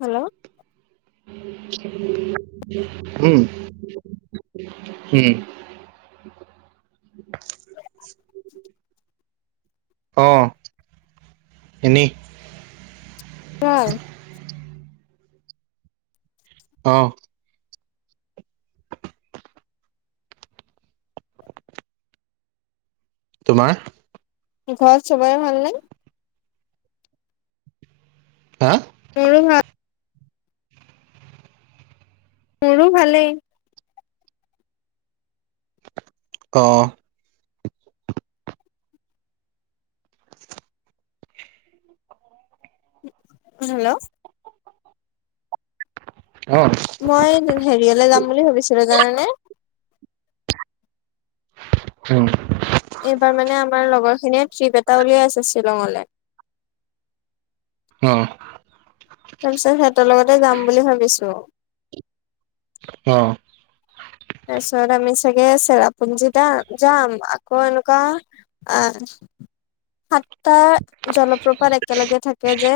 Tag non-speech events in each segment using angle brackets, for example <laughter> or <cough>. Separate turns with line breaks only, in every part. Hello
উম, উম, অ', এনেই
অ',
অ', তোমাৰ
ঘৰত চবৰে ভাল নে?
হা
এইটো হয়। মোৰো ভালেই,
অ',
হেল্ল'
অ',
মই, হেৰিয়লৈ যাম বুলি ভাবিছিলো, জানোনে
উম,
এইবাৰ মানে, আমাৰ লগৰ খিনিয় ট্ৰিপ এটা উলিয়াই আছে শ্বিলঙলে
অ',
তাৰ পিছত, সিহঁতৰ লগতে যাম বুলি ভাবিছো
অ',
তাৰপিছত, আমি চাগে চেৰাপুঞ্জী দাম যাম আকৌ এনেকুৱা অ', সাতটা, জলপ্ৰপাত একেলগে থাকে যে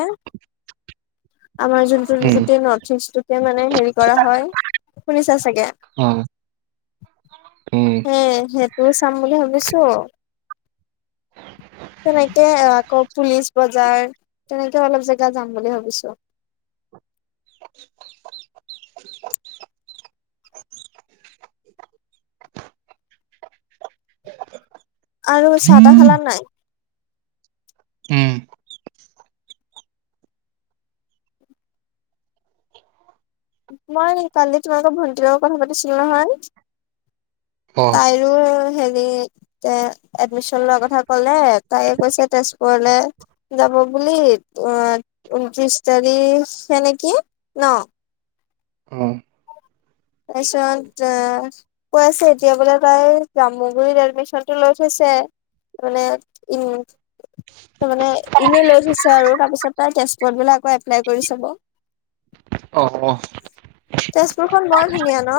আমাৰ যোনটো <unintelligible>
উম,
যিটোকে মানে হেৰি কৰা হয়, শুনিছা চাগে,
অ', উম,
হে সেইটোও চাম বুলি ভাবিছো। তেনেকে আকৌ, পুলিচ বজাৰ তেনেকে অলপ জেগা যাম বুলি ভাবিছো। আৰু, চাহ তাহ খালা নাই?
উম,
মই কালি তোমালোকৰ ভণ্টিৰ লগত কথা পাতিছিলো নহয়
অ',
তাই আৰু হেৰি তে এডমিচন লোৱা কথা ক'লে তাকে কৈছে তেজপুৰলে যাব বুলি অ ঊনত্ৰিশ তাৰিখে নেকি ন,
অ',
তাৰপিছত কৈ আছে এতিয়া বোলে তাই জাম্মুগুৰিত এডমিচনটো লৈ থৈছে। মানে উম। তাৰ মানে এনেই লৈ থৈছে আৰু তাৰপিছত তাৰ তেচপট বিলাক আকৌ এপ্লাই কৰি চাব। <inaudible>
অ'।
তেজপুৰখন বৰ ধুনীয়া, ন?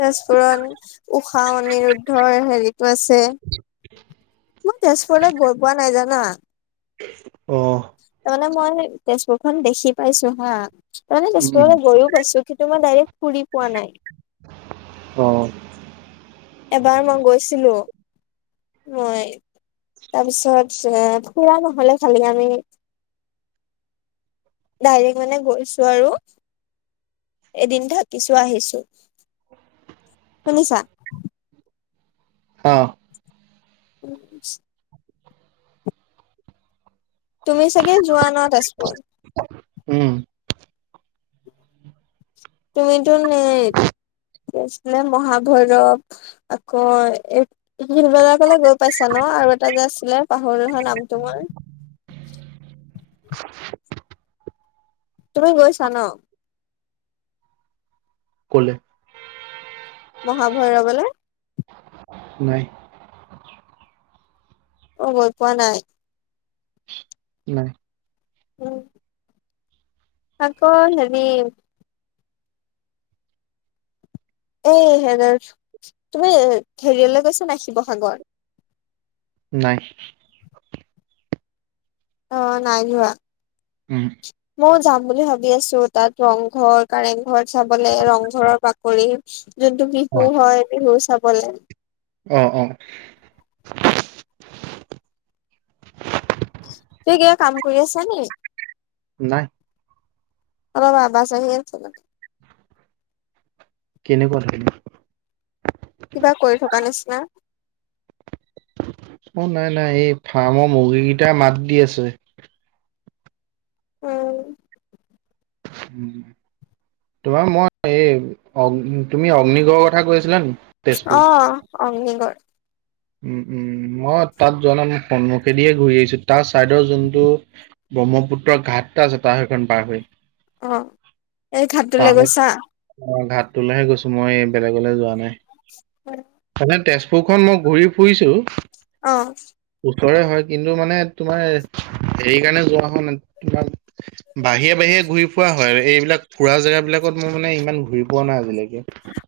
তেজপুৰত, ঊষা-অনিৰুদ্ধৰ হেৰিটো আছে। মই তেজপুৰলৈ গৈ পোৱা নাই, জানা।
অ'।
তাৰমানে, মই তেজপুৰখন দেখি পাইছোঁ, হাঁ। তাৰে
উম,
তাতো গৈও পাইছোঁ, কিন্তু মই ডাইৰেক্ট ফুৰি পোৱা নাই।
অ'।
এবাৰ, মই গৈছিলোঁ, মই। তাৰ পিছত, ফুৰা নহ'ল। খালী আমি ডাইৰেক্ট, মানে, গৈছোঁ, আৰু এদিন থাকিছোঁ, আহিছোঁ। শুনিছা?
অ',
উ <unintelligible> তুমি, চাগে, জোৱানত আছ, বোন?
উম।
তুমিতো, ন, গৈছিলা মহাভৈৰৱলৈ, আকৌ? শিলবেলালৈ গ'লে গৈ পাইছা, ন? আৰু এটা যে আছিল, পাহৰি গ'লোঁ নামটো মোৰ। তুমি গৈছা, ন?
ক'লে
মহাভৈৰৱলৈ
নাই।
অ, গ'ল পোৱা নাই।
নাই,
উ। আাকৌ, হেৰি এ, হঁ। তুমি হেৰিয়লৈ গৈছ নে, শিৱসাগৰত?
নাই।
অ, নাই যোৱা।
উম।
ময়ো যাম বুলি ভাবি আছোঁ। তাত, ৰংঘৰ, কাৰেংঘৰ চাবলৈ, ৰংঘৰৰ বাকৰিও যোনটো
অ',
বিহু হয়, বিহু চাবলৈ।
অ', অ'।
তই ক'ৰ, কাম কৰি আছনে?
নাই।
অ, বাবা, চাহ হৈছিল নে?
কেনেকুৱা, ক?
কিবা কৰি থকা নিচিনা।
অ, নাই, নাই এই ফাৰ্মৰ মুৰ্গীকেইটাই মাত দি আছে।
উম।
উম। তোমাৰ, মই এই অ, তুমি অগ্নিগড়ৰ কথা কৈ আছিলা, কি?
অ, অগ্নিগড়।
উম, উম, মই তাত যাওঁ। সন্মুখেদি ঘূৰি আহিছোঁ। তাৰ চাইডৰ যোনটো ব্ৰহ্মপুত্ৰৰ ঘাটটো চাই, সেইখন পাৰ হৈ
অ, এই ঘাটটোলৈ
তালৈ
গৈছা?
অ, ঘাটটোলৈহে গৈছোঁ। মই বেলেগলৈ যোৱা নাই।
<inaudible>
মানে, তেজপুৰখন মই ঘূৰি ফুৰিছোঁ।
অ',
ওচৰেই হয়। কিন্তু, মানে, তোমাৰ হেৰিৰ কাৰণে যোৱা হোৱা নাই, তোমাক। বাহিৰে-বাহিৰে ঘূৰি ফুৰা হয়। এইবিলাক ফুৰা জেগাবিলাকত, মই মানে, ইমান ঘূৰি পোৱা নাই আজিলৈকে।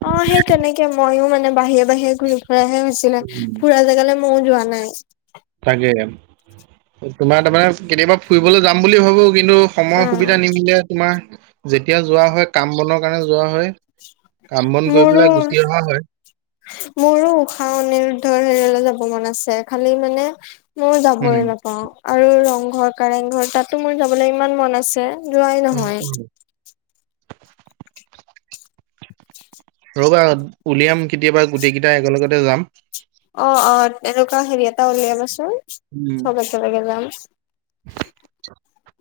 অ', সেই তেনেকেই। ময়ো, মানে, বাহিৰে-বাহিৰে ঘূৰি ফুৰাহে হৈছিলোঁ,
উম,
পুৰা। তে কাললে মই যোৱা নাই
তাকে তোমাৰ তাৰমানে কেতিয়াবা ফুৰিবলৈ যাম বুলি ভাবো কিন্তু সময়ৰ
অ',
সুবিধা নিমিলে তোমাৰ যেতিয়া যোৱা হয় কাম বনৰ কাৰণে যোৱা হয় কাম বন কৰি
মোৰো
পেলাই গুচি অহা হয়
মোৰো উষাহ অনিৰুদ্ধৰ হেৰিলৈ যাব মন আছে খালি মানে ময়
উম,
যাবই নাপাও আৰু ৰংঘৰ কাৰেংঘৰ তাতো মোৰ যাবলৈ ইমান মন আছে যোৱাই
উম,
নহয়
উম। ৰবা উলিয়াম কেতিয়াবা গোটেই কেইটা একেলগতে যাম
অ অ এনেকুৱা হেৰি এটা উলিয়াবাচোন
উম।
চব একেলগে যাম
<inaudible>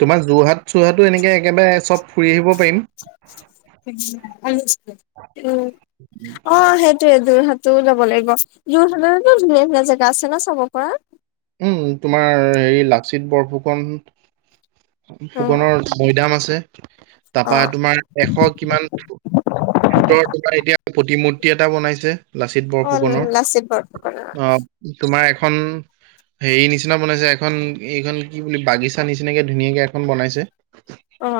তোমাৰ যোৰহাট চোৰহাটো এনেকৈ একেবাৰে চব ফুৰি আহিব পাৰিম
উ উ অ সেইটোয়ে টো যোৰহাটো যাব লাগিব যোৰহাটৰতো ধুনীয়া ধুনীয়া জেগা আছে ন চাব পৰা
উম তোমাৰ হেৰি লাচিত বৰফুকন
অ',
ফুকনৰ মৈদাম আছে তাপা
অ',
তোমাৰ এশ কিমান ফুটৰ তোমাৰ এতিয়া প্ৰতিমূৰ্তি এটা বনাইছে লাচিত
অ',
বৰফুকনৰ
লাচিত বৰফুকনৰ
অ তোমাৰ এখন হেৰি নিচিনা বনাইছে এখন এইখন কি বুলি বাগিচা নিচিনাকে ধুনীয়াকৈ এখন বনাইছে
অ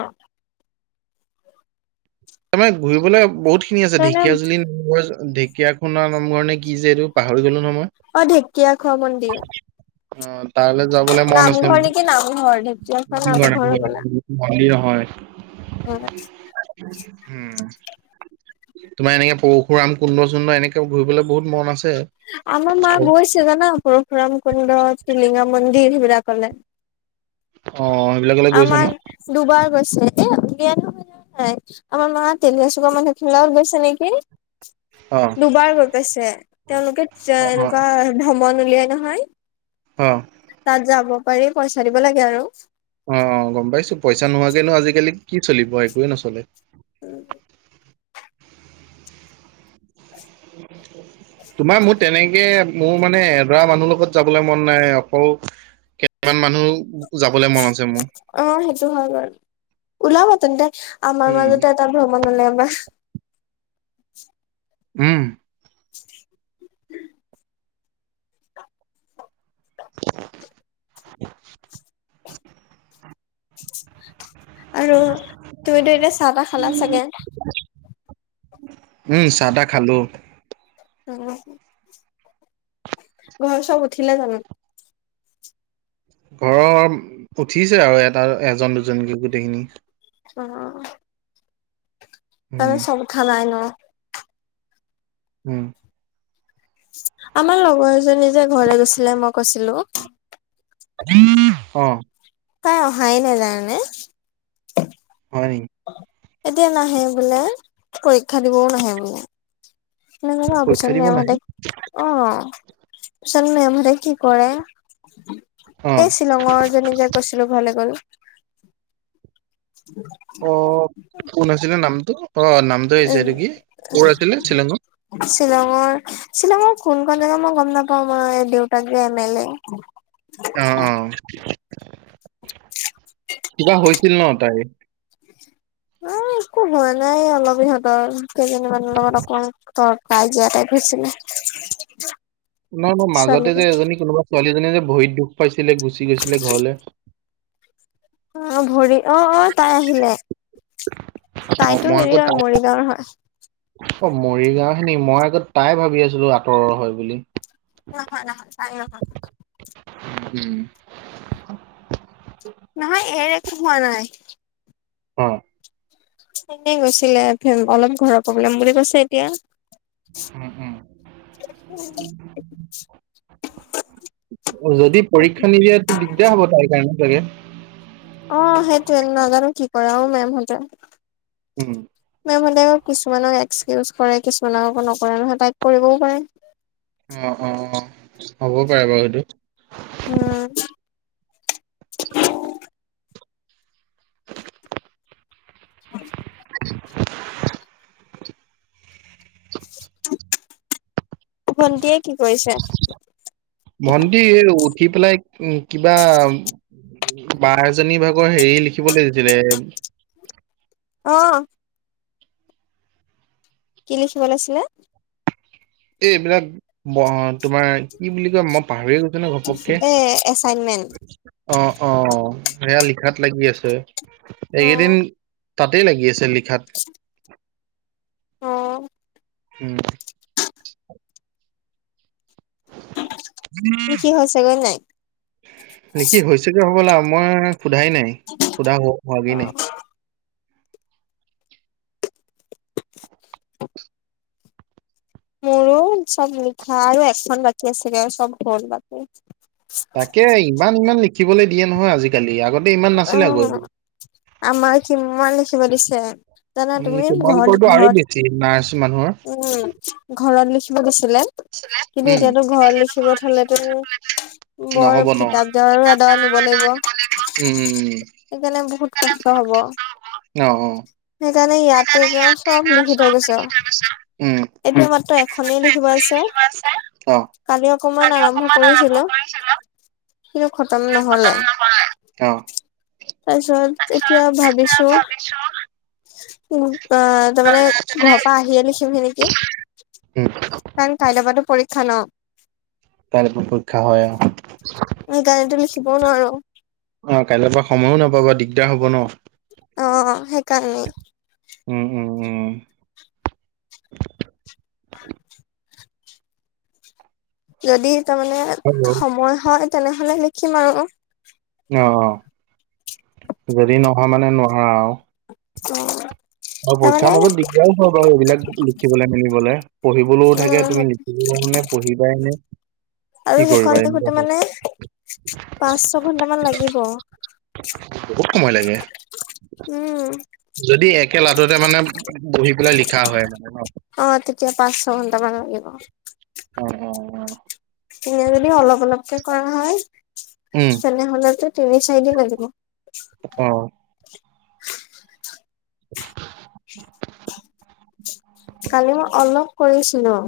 তাৰমানে ঘূৰিবলৈ বহুত খিনি আছে ঢেকীয়া জুলিল ঢেকীয়া খুনৰ নামঘৰ নে কি যে এইটো পাহৰি গ'লো নহয় মই
অ ঢেকীয়াখোৱা মন্দিৰ
অ তাৰলে যাবলে মন আছে
নামঘৰ নেকি নামঘৰ ঢেকীয়াখোৱা নামঘৰ
মোৰ
হ'বলা।
ভালি নহয়
উম
হম তোমাৰ এনেকে পৰশুৰাম কুণ্ড চুণ্ড এনেকে ঘুৰিবলৈ বহুত মন আছে
আমাৰ মা গৈছে জানা পৰশুৰাম কুণ্ড টিলিঙা মন্দিৰ সেইবিলাকলে
অ' সেইবিলাকলৈ গৈছে ন
আমাৰ দুবাৰ গৈছে দে ন আমাৰ মা তেলিয়া চুকৰ মানুহ খিনি লগত গৈছে নেকি
অ
দুবাৰ গৈ পাইছে তেওঁলোকে
অ',
এনেকুৱা ভ্ৰমণ উলিয়াই নহয়
অ
তাত যাব পাৰি পইচা দিব লাগে আৰু
অ গম পাইছো পইচা নোহোৱাকেনো আজিকালি কি চলিব একোৱে নচলে
উম
উ তোমাৰ মোৰ তেনেকে মোৰ মানে এডৰা মানুহৰ লগত যাবলৈ মন নাই অকল কেইটামান মানুহ যাবলৈ মন আছে মোৰ
অ সেইটো হয় বাৰু ওলাব তেন্তে আমাৰ
উম,
মাজতে ভ্ৰমণ হলে আমাৰ
উম <inaudible>
আৰু তুমি তো এনে চাহ তাহ খালা চাগে।
উম চাহ তাহ খালো।
উ ঘৰ চব উঠিলে জানো।
ঘৰৰ উঠিছে আৰু এটা এজন দুজনকে গোটেইখিনি
অ'। তাতে
উম,
সব খানাই ন।
উম।
আমাৰ লগৰ এজনী যে ঘৰেলৈ গৈছিলে মই কৈছিলোঁ
অ'।
তাই অহাই নাই জানানে।
হয় নি।
এতিয়া নাহে বোলে পৰীক্ষা দিবও নাহে বোলে। নাজানো অফিচৰ
পৰীক্ষা দিব
নিয়ম
নাহি?
মতে অ', চাও মেম হতে কি কৰে
অ',
ইছ শ্বিলঙৰ এজনী যে কৈছিলো ঘৰলৈ গল।
অ', কোন আছিলে নামটো অ নামটো আহিছে নেকি ক'ৰ আছিলে শ্বিলঙৰ
শ্বিলঙৰ শ্বিলঙৰ কোনখন জেগা মই গম নাপাও মই দেউতাক যে এম এল এ
অ', অ', কিবা হৈছিল ন তাই
<inaudible> অ', একো হোৱা নাই অলপ ইহঁতৰ কেইজনীমানৰ লগত অকণমান তৰ কাজিয়া টাইপ হৈছিলে।
নহয়, নহয় মাজতে যে
ছোৱালীজনী
এজনী কোনোবা ছোৱালীজনী যে ভৰিত দুখ পাইছিলে গুচি গৈছিলে ঘৰলৈ
অ', ভৰি অ', অ', তাই আহিলে
অ',
তাইতো
মই আকৌ
হেৰি ৰ
তাই
মৰিগাঁওৰ হয়।
অ', মৰিগাঁও হে নেকি মই আকৌ তাই ভাবি আছিলো আঁতৰৰ হয় বুলি।
নহয়, নহয় তাই নহয়।
উম।
নহয় এ একো হোৱা নাই।
অ'।
এনেই গৈছিলে অলপ ঘৰৰ প্ৰব্লেম বুলি কৈছে এতিয়া।
উম, উম,
<unintelligible>
যদি পৰীক্ষা নিদিয়া দিগদাৰ হ'ব তাইৰ কাৰণে চাগে।
অ', সেইটোয়ে নাজানো কি কৰে আৰু মেমহঁতে।
উম।
মেম হ'লে কিছুমানক এক্সকিউজ কৰে কিছুমানক আকৌ নকৰে নহয় তাইক কৰিবও পাৰে।
অ', অ', অ', হ'ব পাৰে বাৰু সেইটো
উম।
<unintelligible>
ভণ্টিয়ে কি কৰিছে?
ভন্টি উঠি পেলাই উ কিবা বা এজনী ভাগৰ হেৰি লিখিবলৈ দিছিলে
অ'। কি লিখিব ওলাইছিলে।
এই এইবিলাক ব তোমাৰ কি বুলি কয় ম পাহৰি গৈছে ন ঘপককে
এ এচাইনমেন্ট
অ', অ', সেয়া লিখাত লাগি আছে
অ
এইকেইদিন তাতেই লাগি আছে লিখাত।
<inaudible> অ'।
উম।
লিখি
<unintelligible>
হৈছেগৈ নাই
নেকি হৈছে হ'বলা মই সোধাই নাই সোধা হোৱাগে
অ
নাই।
মোৰো চব লিখা আৰু এখন বাকী আছিলে আৰু চব হ'ল বাৰু।
তাকে ইমান, ইমান লিখিবলৈ দিয়ে নহয় আজিকালি আগতে ইমান
অ
নাছিলে আগৰি।
আমাৰ কিমান লিখিব দিছে। জানা
উম
তুমি
তোমালোকৰতো
ঘৰত,
আৰু বেছি
ঘৰত
নাৰ্ছ মানুহৰ
উম, ঘৰত লিখিব গৈছিলে। কিন্তু
উম।
এতিয়াতো ঘৰত লিখিব থলেতো বৰ
নহ'ব ন।
কিতাপ জৰো এড নিব লাগিব।
উম, উম, উম।
সেইকাৰণে বহুত কষ্ট হ'ব।
অ', অ'। উম। অ'। অ'।
সেইকাৰণে ইয়াত চব লিখি থৈ গৈছো আৰু
উম,
এতিয়া মাত্ৰ এখনেই লিখিব আছে।
অ'।
কালি অকমান আৰম্ভ কৰিছিলো কিন্তু খতম নহয়।
অ'।
তাৰ পিছত এতিয়া ভাবিছো অ, তাৰমানে ঘৰৰ পৰা আহি লিখিম সি নেকি। তান কাই লবাতো পৰীক্ষা ন।
তাৰেপ পৰীক্ষা হয় আৰু।
গড়ীতটো লিখিবও নোৱাৰো।
অ, কাইৰ পৰা সময়ো নাপাবা দিগদাৰ হ'ব ন।
অ, সেইকাৰণেই।
উম, উম, উম।
যদি তাৰমানে
হয়।
সময় হয় তেনেহ'লে লিখিম আৰু।
অ', অ', যদি নহোৱা মানে নহা আৰু।
অ'।
আৰু পৰীক্ষাৰ মাজত দিগদাৰও হয় বাৰু এইবিলাক লিখিবলৈ মেলিবলৈ। পঢ়িবলৈও থাকে
উম
তুমি নিখিবে পঢ়িবা এনে
আৰু সুকাল দেখোতে মানে পাঁচ, ছ ঘন্টা মান লাগিব।
বহুত সময় লাগে।
উম।
যদি একে লাডুতে মানে পহি পেলাই লিখা হয় মানে।
অ, তেতিয়া পাঁচ, ছ ঘণ্টাামান লাগিব।
উ।
এনে যদি অলপ অলপকে কৰা হয়
উম,
তেনেহলেতো তিনি, চাৰিদিন লাগিব।
অ'। <unintelligible>
কালি মই অলপ কৰিছিল ন।